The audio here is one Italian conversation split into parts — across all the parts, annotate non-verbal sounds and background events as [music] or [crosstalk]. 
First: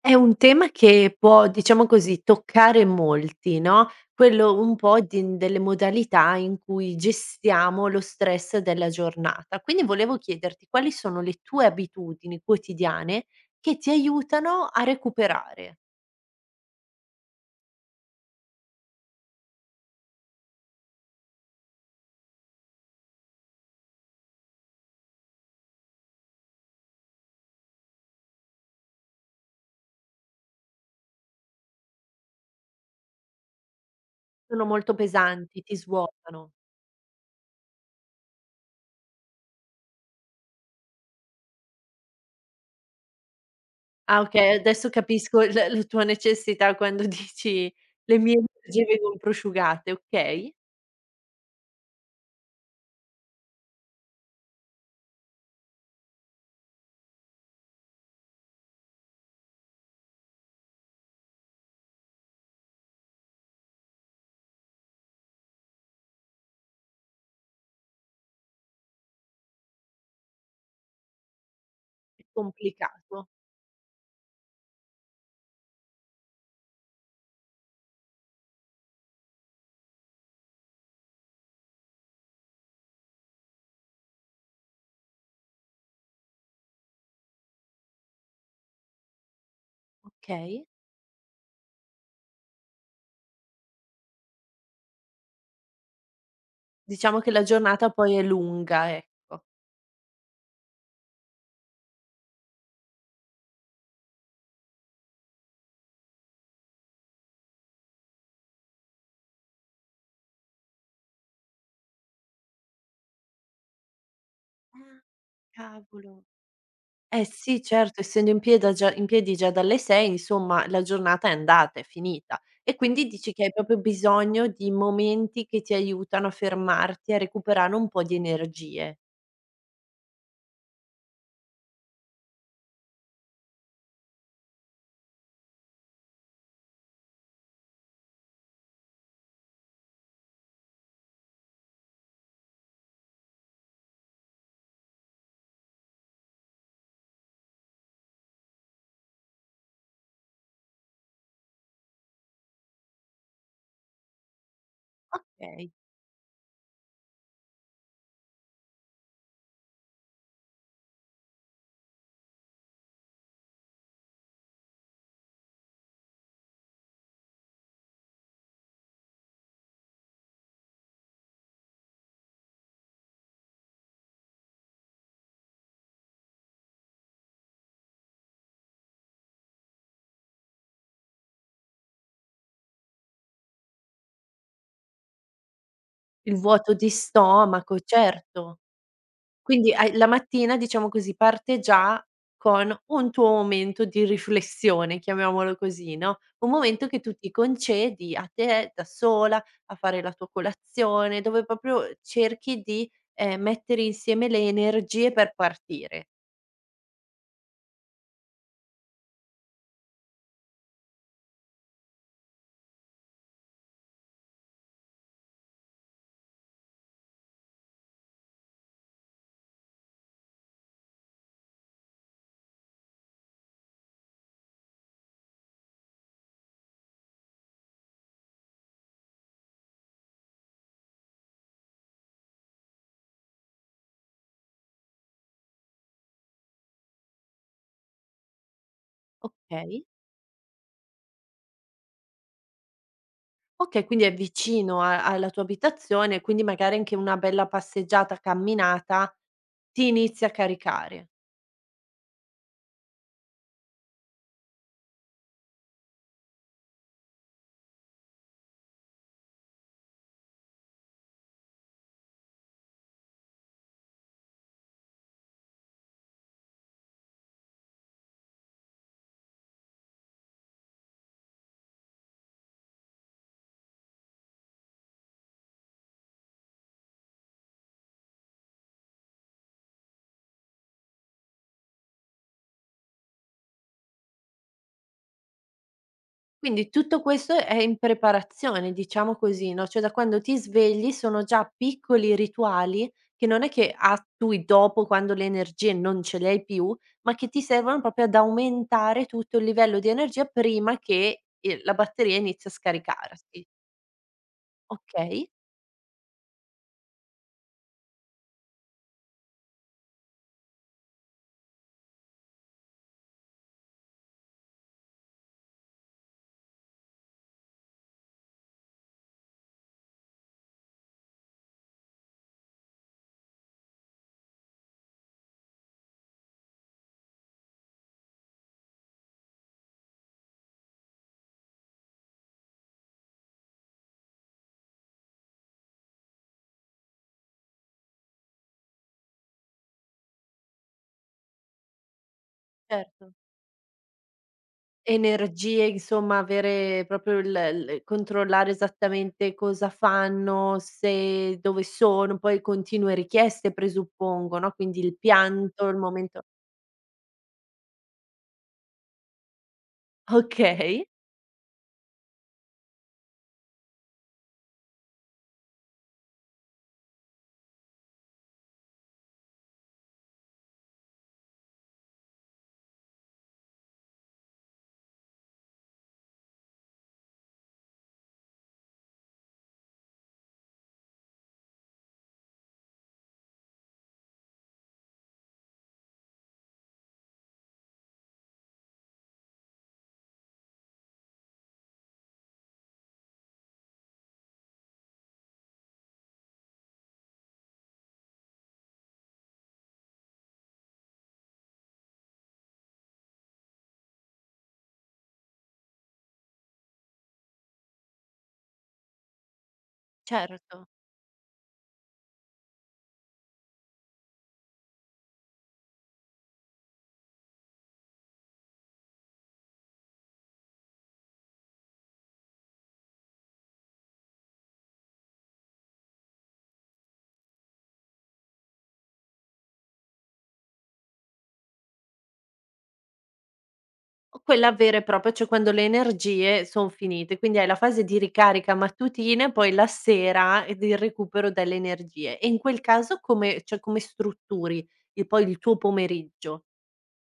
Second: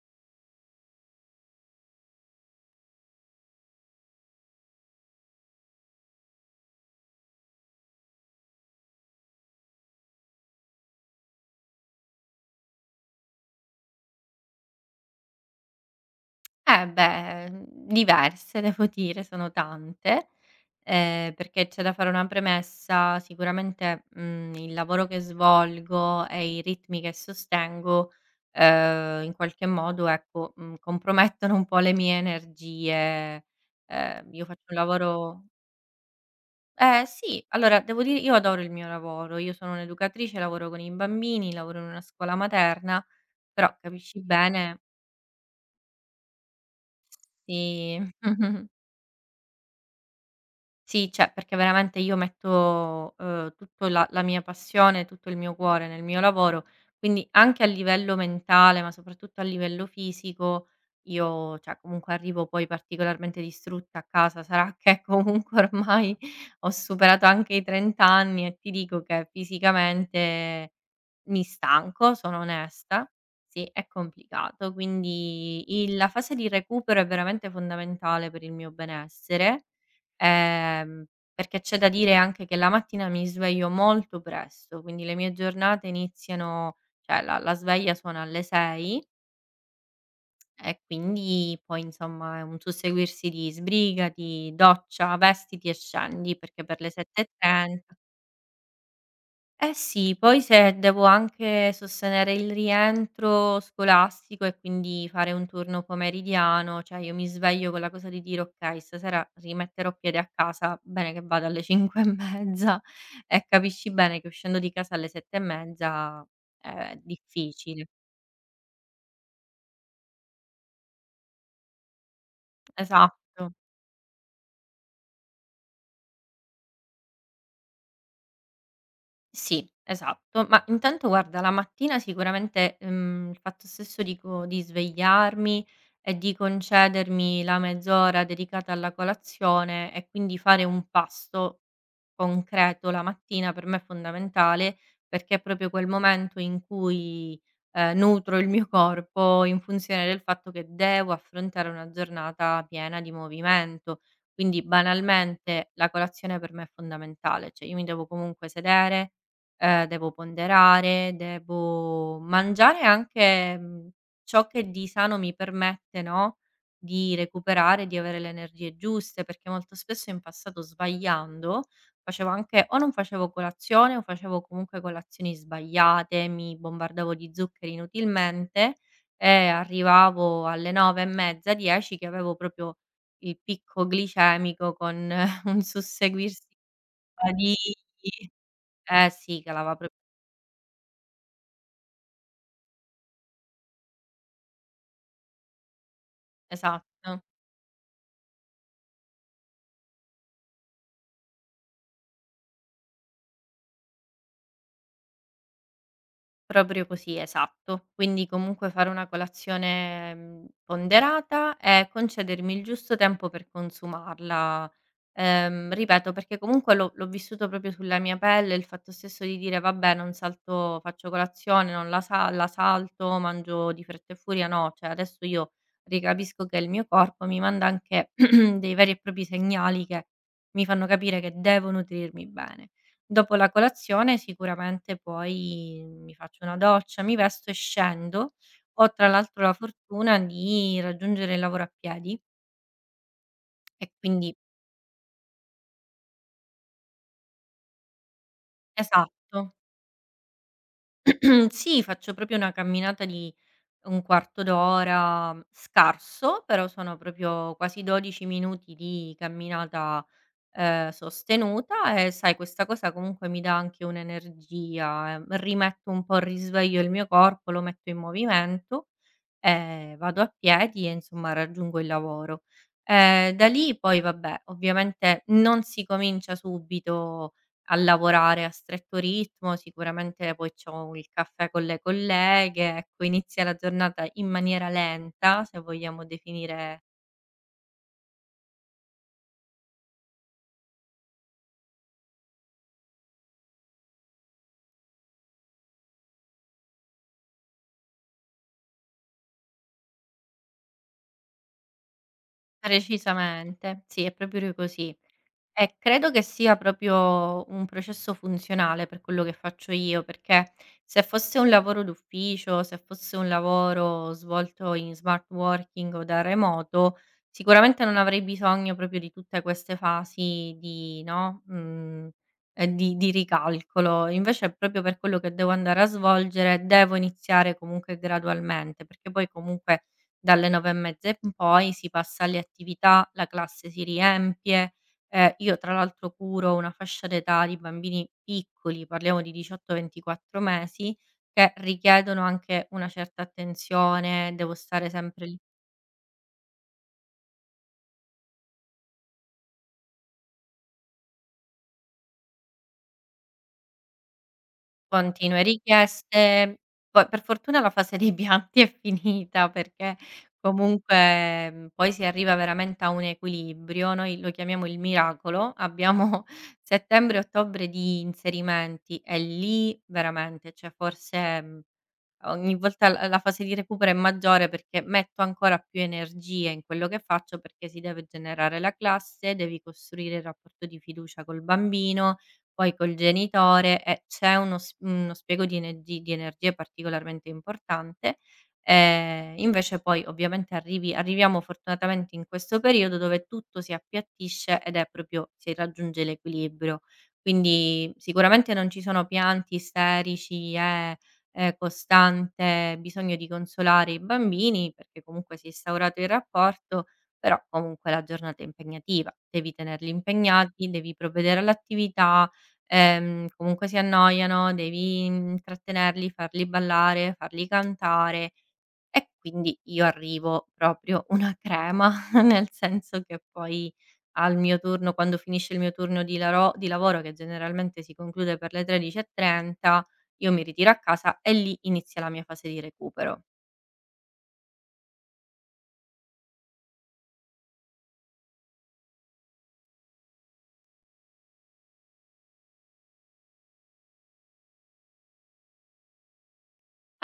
È un tema che può, diciamo così, toccare molti, no, quello un po' di delle modalità in cui gestiamo lo stress della giornata. Quindi volevo chiederti quali sono le tue abitudini quotidiane che ti aiutano a recuperare? Eh beh, diverse devo dire, sono tante, perché c'è da fare una premessa, sicuramente, il lavoro che svolgo e i ritmi che sostengo in qualche modo, ecco, compromettono un po' le mie energie. Io Sono faccio un molto lavoro. pesanti, ti svuotano. Eh sì, allora devo dire, io adoro il mio lavoro, io sono un'educatrice, lavoro con i bambini, lavoro in una scuola materna, però Ah, capisci okay, bene. adesso capisco il la tua necessità quando [laughs] dici: Sì. "Le mie [laughs] energie vengono prosciugate". Okay, Sì, cioè perché veramente io metto, tutto la mia passione, tutto il mio cuore nel mio lavoro, quindi anche a livello mentale, ma soprattutto a livello fisico io cioè comunque arrivo poi particolarmente distrutta a casa. Sarà [laughs] che comunque ormai ho superato anche i 30 anni e ti dico che fisicamente mi stanco, è sono onesta. complicato. Sì, è complicato. Quindi il la fase di recupero è veramente fondamentale per il mio benessere, ehm, perché c'è da dire anche che la mattina mi sveglio molto presto, quindi le mie giornate iniziano, cioè la sveglia suona alle 6 Okay. e quindi poi insomma è un susseguirsi di sbrigati, doccia, vestiti e scendi, perché per le Diciamo che la giornata 7.30... poi è lunga, ecco. Eh sì, poi se devo anche sostenere il rientro scolastico e quindi fare un turno pomeridiano, cioè io mi sveglio con la cosa di dire: "Okay, stasera rimetterò piede a casa, bene che vada alle [laughs] 5 e mezza", e capisci bene che uscendo di casa Ah, alle 7 e cavolo. mezza è Eh sì, difficile. certo, essendo in piedi già dalle 6, insomma, la giornata è andata, è finita. E quindi dici che hai Esatto. proprio bisogno di momenti che ti aiutano a fermarti, a recuperare un po' di energie. Sì, esatto. Ma intanto guarda, la mattina sicuramente, il fatto stesso di svegliarmi e di concedermi la mezz'ora dedicata alla colazione e quindi fare un pasto concreto la mattina per me è fondamentale, perché è proprio quel momento in cui nutro il mio corpo in funzione del fatto che devo affrontare una giornata piena di movimento. Quindi banalmente Okay. la colazione per me è fondamentale, cioè io mi devo comunque sedere, devo ponderare, devo mangiare anche, ciò che di sano mi permette, no, di recuperare, di avere le energie giuste, perché molto spesso in passato, sbagliando, facevo anche o non facevo colazione o facevo comunque colazioni sbagliate, mi bombardavo di zuccheri inutilmente e arrivavo alle 9 e mezza, 10 che avevo proprio il picco glicemico con [laughs] un Il susseguirsi vuoto di di... stomaco, certo. Eh sì, Quindi calava pro... hai la mattina, diciamo così, parte già con un tuo momento di riflessione, chiamiamolo così, no, un momento che tu Esatto. ti concedi a te, da sola, a fare la tua colazione, dove proprio cerchi di, mettere insieme le energie per partire. Proprio così, esatto. Quindi comunque fare una colazione, ponderata, e concedermi il giusto tempo per consumarla. Ripeto, perché comunque l'ho vissuto proprio sulla mia pelle il fatto stesso di dire: "Vabbè, non salto, faccio colazione, non la salto, mangio di fretta e furia". No, cioè adesso io ricapisco che il mio corpo mi manda anche [clears throat] dei veri e propri segnali che mi fanno capire che devo nutrirmi bene. Dopo la colazione sicuramente poi mi faccio una doccia, mi vesto e scendo. Ho tra l'altro la Okay. fortuna di raggiungere il lavoro a piedi, Okay, e quindi è quindi... vicino a alla tua abitazione, quindi magari anche una bella passeggiata, camminata, Esatto. ti inizia a caricare. [clears throat] Sì, faccio proprio una camminata di un quarto d'ora, scarso, però sono proprio quasi 12 minuti di camminata sostenuta, e sai questa cosa comunque mi dà anche un'energia, rimetto un po' al risveglio il mio corpo, lo metto in movimento. Vado a piedi e insomma raggiungo il lavoro. Da lì poi vabbè, ovviamente non si comincia subito a lavorare a stretto ritmo, sicuramente poi c'ho il caffè con le colleghe, ecco, inizia la giornata in maniera lenta, se vogliamo Quindi definire. tutto questo è in preparazione, diciamo così, no, cioè da quando ti svegli sono già piccoli rituali che non è che attui dopo quando le energie non ce le hai più, ma che ti servono proprio ad aumentare tutto il livello di energia prima che, la batteria inizi a scaricarsi. Precisamente. Sì, è proprio così. Okay, Credo che sia proprio un processo funzionale per quello che faccio io, perché se fosse un lavoro d'ufficio, se fosse un lavoro svolto in smart working o da remoto, sicuramente non avrei bisogno proprio di tutte queste fasi di, no, di ricalcolo. Invece proprio per quello che devo andare a svolgere, devo iniziare comunque gradualmente, perché poi comunque dalle 9 e mezza in poi si passa alle attività, la classe si riempie. Io tra l'altro curo una fascia d'età di bambini piccoli, parliamo di 18, 24 mesi, che richiedono anche una certo. certa attenzione, devo stare sempre lì. Energie, insomma avere proprio il l controllare esattamente cosa fanno, se dove sono, poi continue richieste presuppongo, no, quindi il Continue pianto, il momento richieste. Poi per fortuna la fase dei pianti è finita, perché okay, comunque, poi si arriva veramente a un equilibrio. Noi lo chiamiamo il miracolo, abbiamo [laughs] settembre e ottobre di inserimenti e lì veramente, cioè forse Ogni volta l la fase di recupero è maggiore perché metto ancora più energie in quello che faccio, perché si deve generare la classe, devi costruire il rapporto di fiducia col bambino, poi col genitore, e c'è uno spiego di energie particolarmente importante. Invece poi ovviamente arriviamo fortunatamente in questo periodo dove tutto si appiattisce ed è proprio, si raggiunge l'equilibrio. Quindi sicuramente non ci sono pianti isterici e costante bisogno di consolare i bambini, perché comunque si è instaurato il rapporto, però comunque la giornata è impegnativa, devi tenerli certo. impegnati, devi provvedere all'attività, comunque si annoiano, devi intrattenerli, farli ballare, farli cantare, e quindi io arrivo proprio una crema, [laughs] nel senso che poi, al mio turno, quando finisce il mio turno di lavoro, che generalmente si conclude per le 13:30, io mi ritiro a casa e lì inizia la mia fase di recupero. O quella vera e propria, cioè quando le energie son finite, quindi hai la fase di ricarica mattutina e poi la sera e del recupero delle energie. E in quel caso come strutturi il tuo pomeriggio?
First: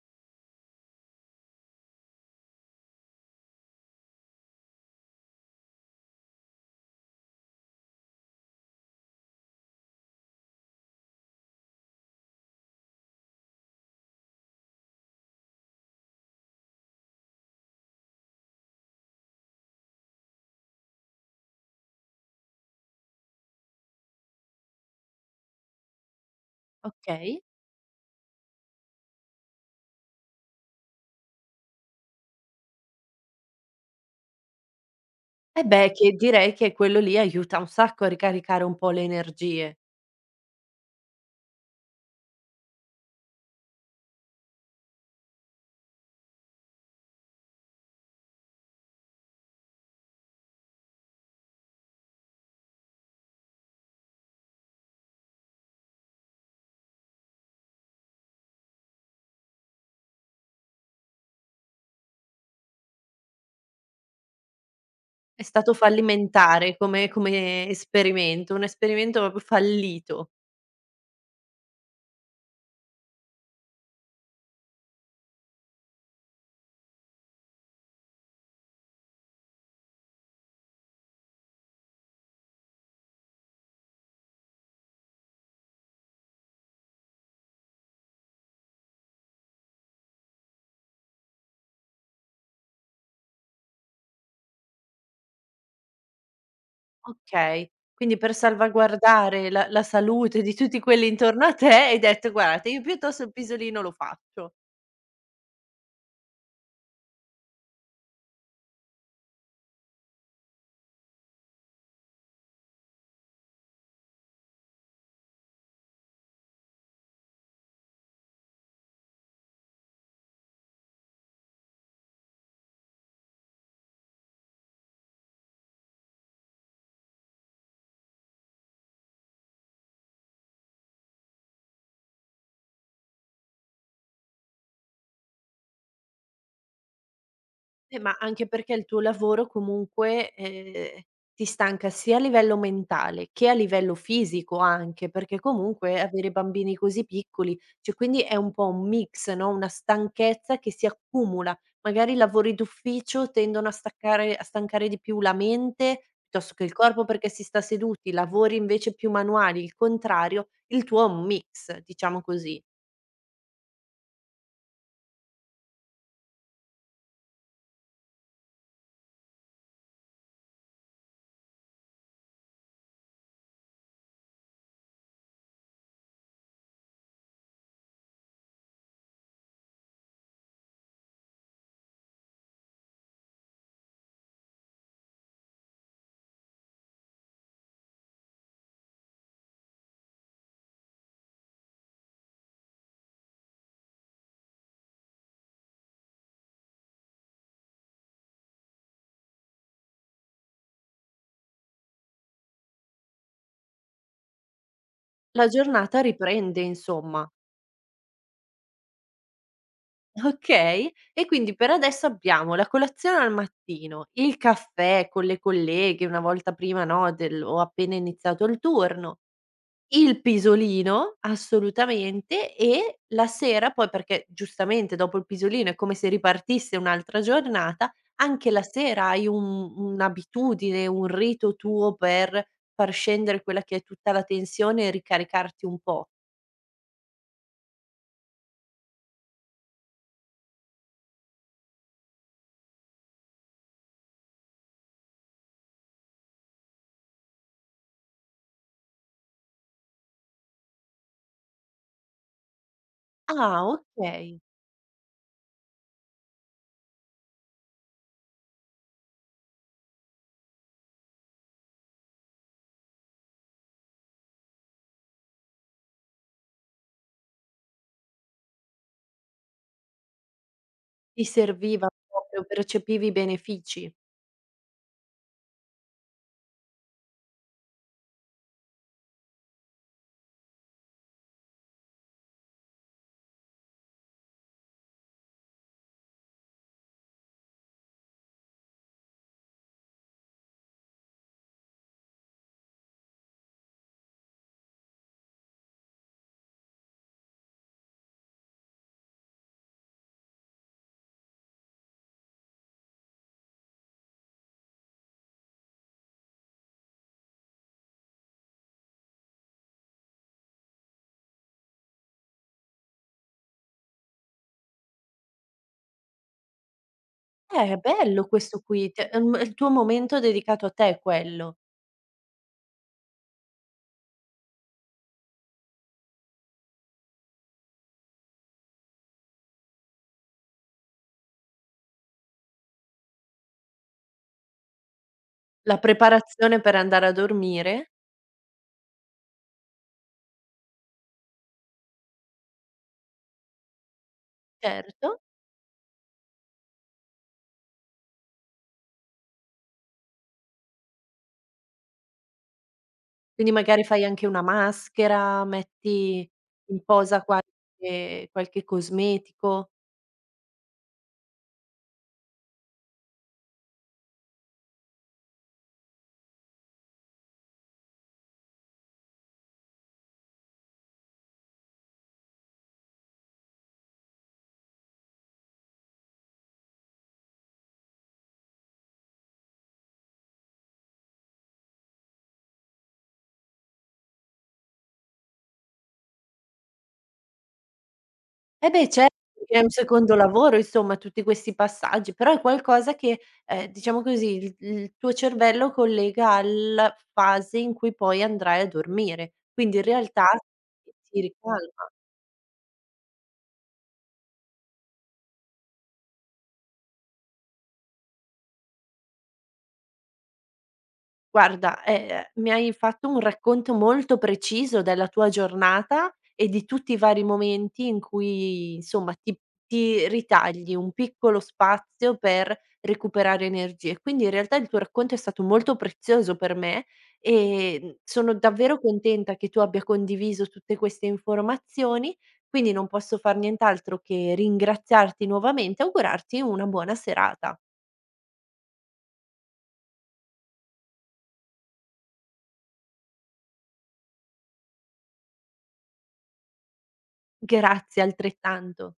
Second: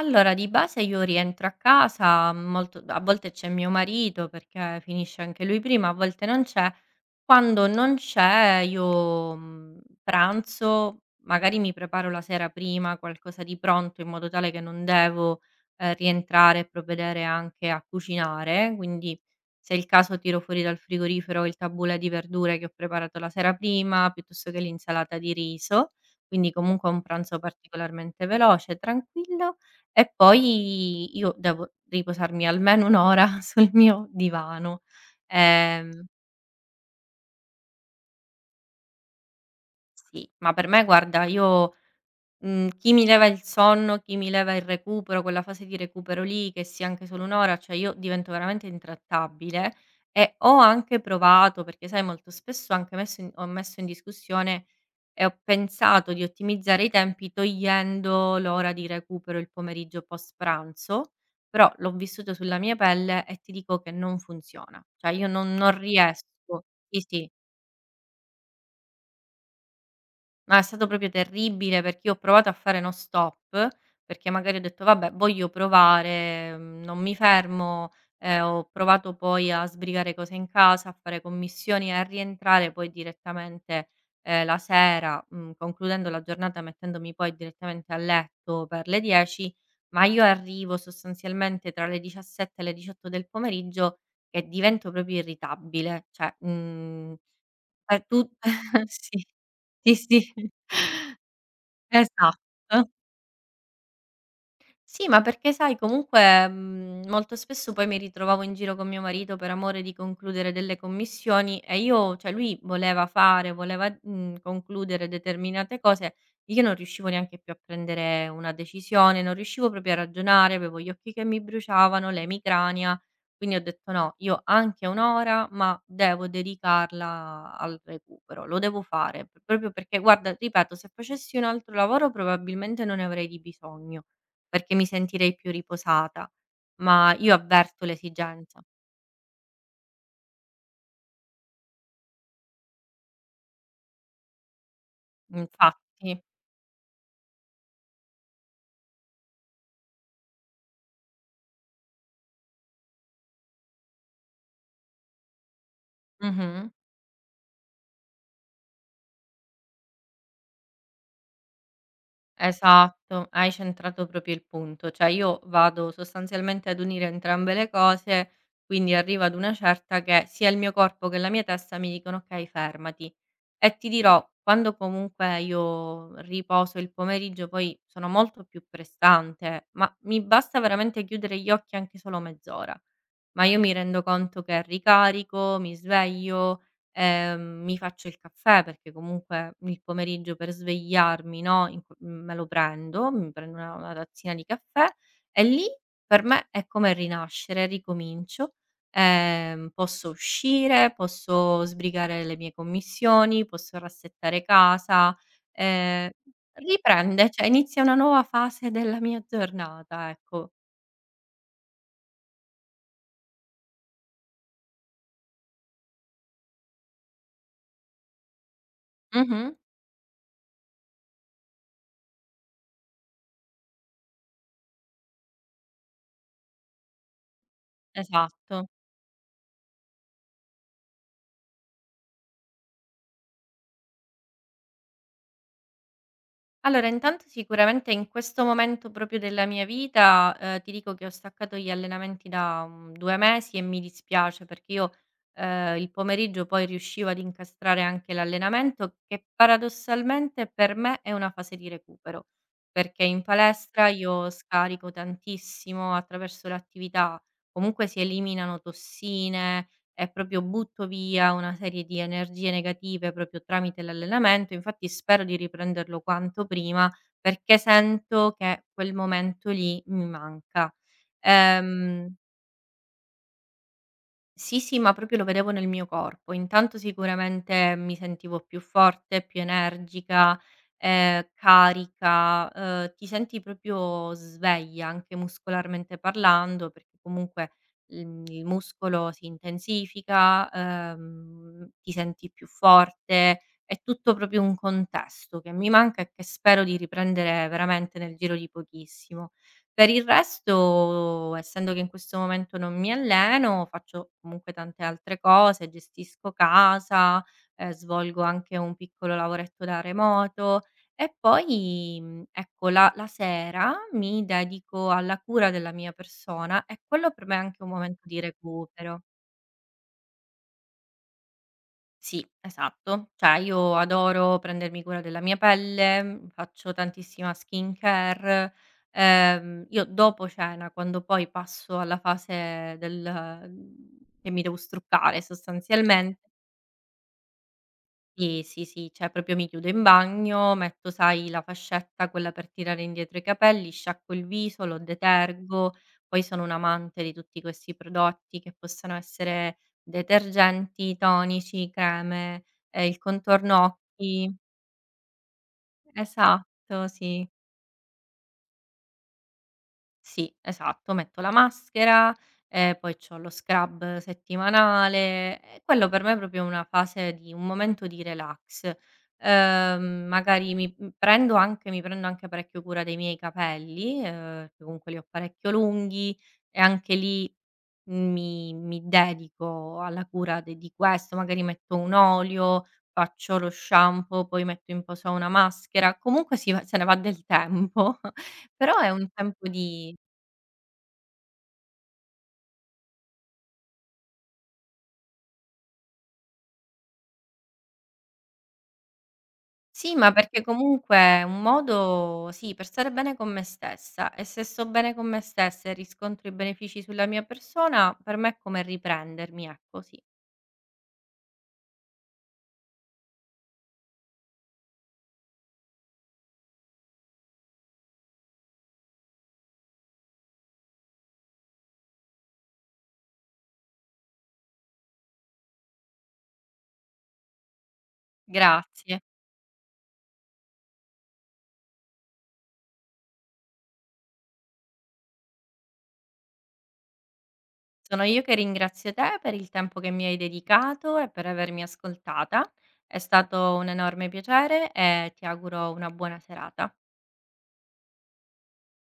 Allora di base io rientro a casa molto, a volte c'è mio marito perché finisce anche lui prima, a volte non c'è. Quando non c'è io, pranzo, magari mi preparo la sera prima qualcosa di pronto in modo tale che non devo rientrare e provvedere anche a cucinare. Quindi se è il caso tiro fuori dal frigorifero il tabulè di verdure che ho preparato la sera prima, piuttosto che l'insalata di riso. Quindi comunque un pranzo Okay. particolarmente veloce, tranquillo, e poi io devo riposarmi almeno 1 ora [laughs] sul mio divano. Eh beh, Ehm, che direi che quello lì aiuta un sacco a ricaricare un po' le energie. sì, ma per me guarda, io... Chi mi leva il sonno, chi mi leva il recupero, quella fase di recupero lì, che sia anche solo 1 ora, cioè io divento veramente intrattabile, e ho anche provato, perché sai molto spesso ho messo in discussione e ho pensato di ottimizzare i tempi togliendo l'ora di recupero il pomeriggio post pranzo, però l'ho vissuto sulla mia pelle e ti dico che non funziona. Cioè io È non stato non riesco. fallimentare Sì, come sì. come esperimento, un esperimento proprio fallito. Ma è stato proprio terribile, perché io ho provato a fare no stop, perché magari ho detto: "Vabbè, voglio provare, non mi fermo". Ho provato poi a sbrigare cose in casa, a fare commissioni e a rientrare poi direttamente, la sera, concludendo la giornata mettendomi poi direttamente a letto per le 10, ma io arrivo sostanzialmente tra le 17 e le 18 del pomeriggio che divento proprio irritabile, cioè, Okay, per quindi tu per [laughs] sì, salvaguardare la sì, sì. salute di tutti quelli intorno a te hai detto: Esatto. "Guardate, io piuttosto il pisolino lo faccio". Sì, ma perché sai comunque, molto spesso poi mi ritrovavo in giro con mio marito per amore di concludere delle commissioni, e io, cioè lui voleva fare, voleva, concludere determinate cose, io non riuscivo neanche più a prendere una decisione, non riuscivo proprio a ragionare, avevo gli occhi che mi bruciavano, l'emicrania. Quindi ho detto: "No, io anche 1 ora, ma devo dedicarla al recupero, lo devo fare", p proprio perché guarda, ripeto, se facessi un altro lavoro probabilmente non ne avrei di bisogno, perché mi sentirei più riposata, ma io avverto Ma anche l'esigenza. perché il tuo lavoro comunque, ti stanca sia a livello mentale che a livello fisico anche, perché comunque Infatti. avere bambini così piccoli, cioè quindi è un po' un mix, no, una stanchezza che si accumula. Magari i lavori d'ufficio tendono a staccare a stancare di più la mente piuttosto che Mh-mh. il corpo perché si sta seduti, lavori invece più manuali, il contrario, il tuo è un mix, diciamo così. Esatto, hai centrato proprio il punto. Cioè io vado sostanzialmente ad unire entrambe le cose, quindi arrivo ad una certa che sia il mio corpo che la mia testa mi dicono: "Okay, fermati". E ti dirò, quando comunque io riposo il pomeriggio poi sono molto più prestante, ma mi basta veramente chiudere gli occhi anche solo mezz'ora. Ma io mi rendo conto che ricarico, mi sveglio, mi faccio il caffè perché comunque il pomeriggio per svegliarmi, no, me lo prendo, mi prendo una tazzina di caffè, e lì per me è come rinascere, ricomincio. Posso uscire, posso sbrigare le mie commissioni, posso rassettare casa. La giornata Eh, riprende insomma. riprende, cioè inizia una nuova fase della mia giornata, ecco. Okay, e quindi per adesso abbiamo la colazione al mattino, il caffè con le colleghe una volta prima, no, del ho appena iniziato il turno, Mhm. il pisolino assolutamente e la sera poi perché giustamente dopo il pisolino è come se ripartisse un'altra giornata, anche la Esatto. sera hai un'abitudine, un rito tuo per far scendere quella che è tutta la tensione e ricaricarti un po'. Allora, intanto sicuramente in questo momento proprio della mia vita, ti dico che ho staccato gli allenamenti da, 2 mesi, e mi dispiace perché io, il pomeriggio poi riuscivo ad incastrare anche l'allenamento, che paradossalmente per me è una fase di recupero, perché in Ah, palestra io okay, scarico tantissimo attraverso l'attività, comunque si eliminano tossine, e proprio butto via una serie di energie negative proprio tramite l'allenamento. Infatti spero di riprenderlo quanto prima, perché sento che quel momento lì mi manca. ti serviva Ehm proprio, percepivi i benefici. sì, sì, ma proprio lo vedevo nel mio corpo. Intanto sicuramente mi sentivo più forte, più energica, carica, ti senti proprio sveglia anche muscolarmente parlando, perché comunque, il muscolo si intensifica, ti senti più forte, è tutto proprio un contesto che mi manca e che spero di riprendere veramente nel giro di pochissimo. Per il resto, essendo che in questo momento non mi alleno, faccio comunque tante altre cose, gestisco casa, svolgo anche un piccolo lavoretto da remoto, e poi, ecco, la sera mi dedico alla cura della mia persona e quello per me è anche un È momento di bello questo qui, recupero. t è il tuo momento dedicato a te quello. Sì, esatto. Cioè io adoro prendermi cura della mia pelle, faccio tantissima skincare. Io dopo cena, quando poi passo alla fase del, mhmm, che mi devo struccare La sostanzialmente, preparazione per andare a dormire, sì, sì, sì, cioè proprio mi chiudo in bagno, metto sai la fascetta quella per tirare indietro i capelli, sciacquo il viso, lo certo, detergo, poi sono un'amante di tutti questi prodotti che possano essere detergenti, tonici, creme, il quindi contorno magari fai anche occhi. una maschera, metti in Esatto, posa sì. qualche cosmetico. Sì, esatto, metto la maschera, poi c'ho lo scrub settimanale, e quello per me è proprio una fase di un momento di relax. Magari mi prendo anche parecchio cura dei miei capelli, che comunque li ho parecchio lunghi, e anche lì, mi dedico alla cura de di questo, magari metto un olio, faccio lo shampoo, poi metto in posa una maschera, comunque si va se ne va del tempo, [laughs] Eh però beh è un certo, tempo perché è un di... secondo lavoro insomma tutti questi passaggi, però è qualcosa che, diciamo così, il tuo cervello collega alla fase in cui poi andrai a dormire, quindi in Sì, ma realtà perché ti comunque ti è un ricalma. modo, sì, per stare bene con me stessa, e se sto bene con me stessa e riscontro i benefici sulla mia persona, per me è come riprendermi, ecco, sì. Guarda, mi hai fatto un racconto molto preciso della tua giornata e di tutti i vari momenti in cui, insomma, ti ritagli un piccolo spazio per recuperare energie. Quindi, in realtà, il tuo racconto è stato molto prezioso per me e, sono davvero Grazie. contenta che tu abbia condiviso tutte queste informazioni, quindi non posso far nient'altro che ringraziarti nuovamente e augurarti una buona serata. Sono io che ringrazio te per il tempo che mi hai dedicato e per avermi ascoltata. È stato un enorme piacere e ti auguro una buona serata. Grazie altrettanto.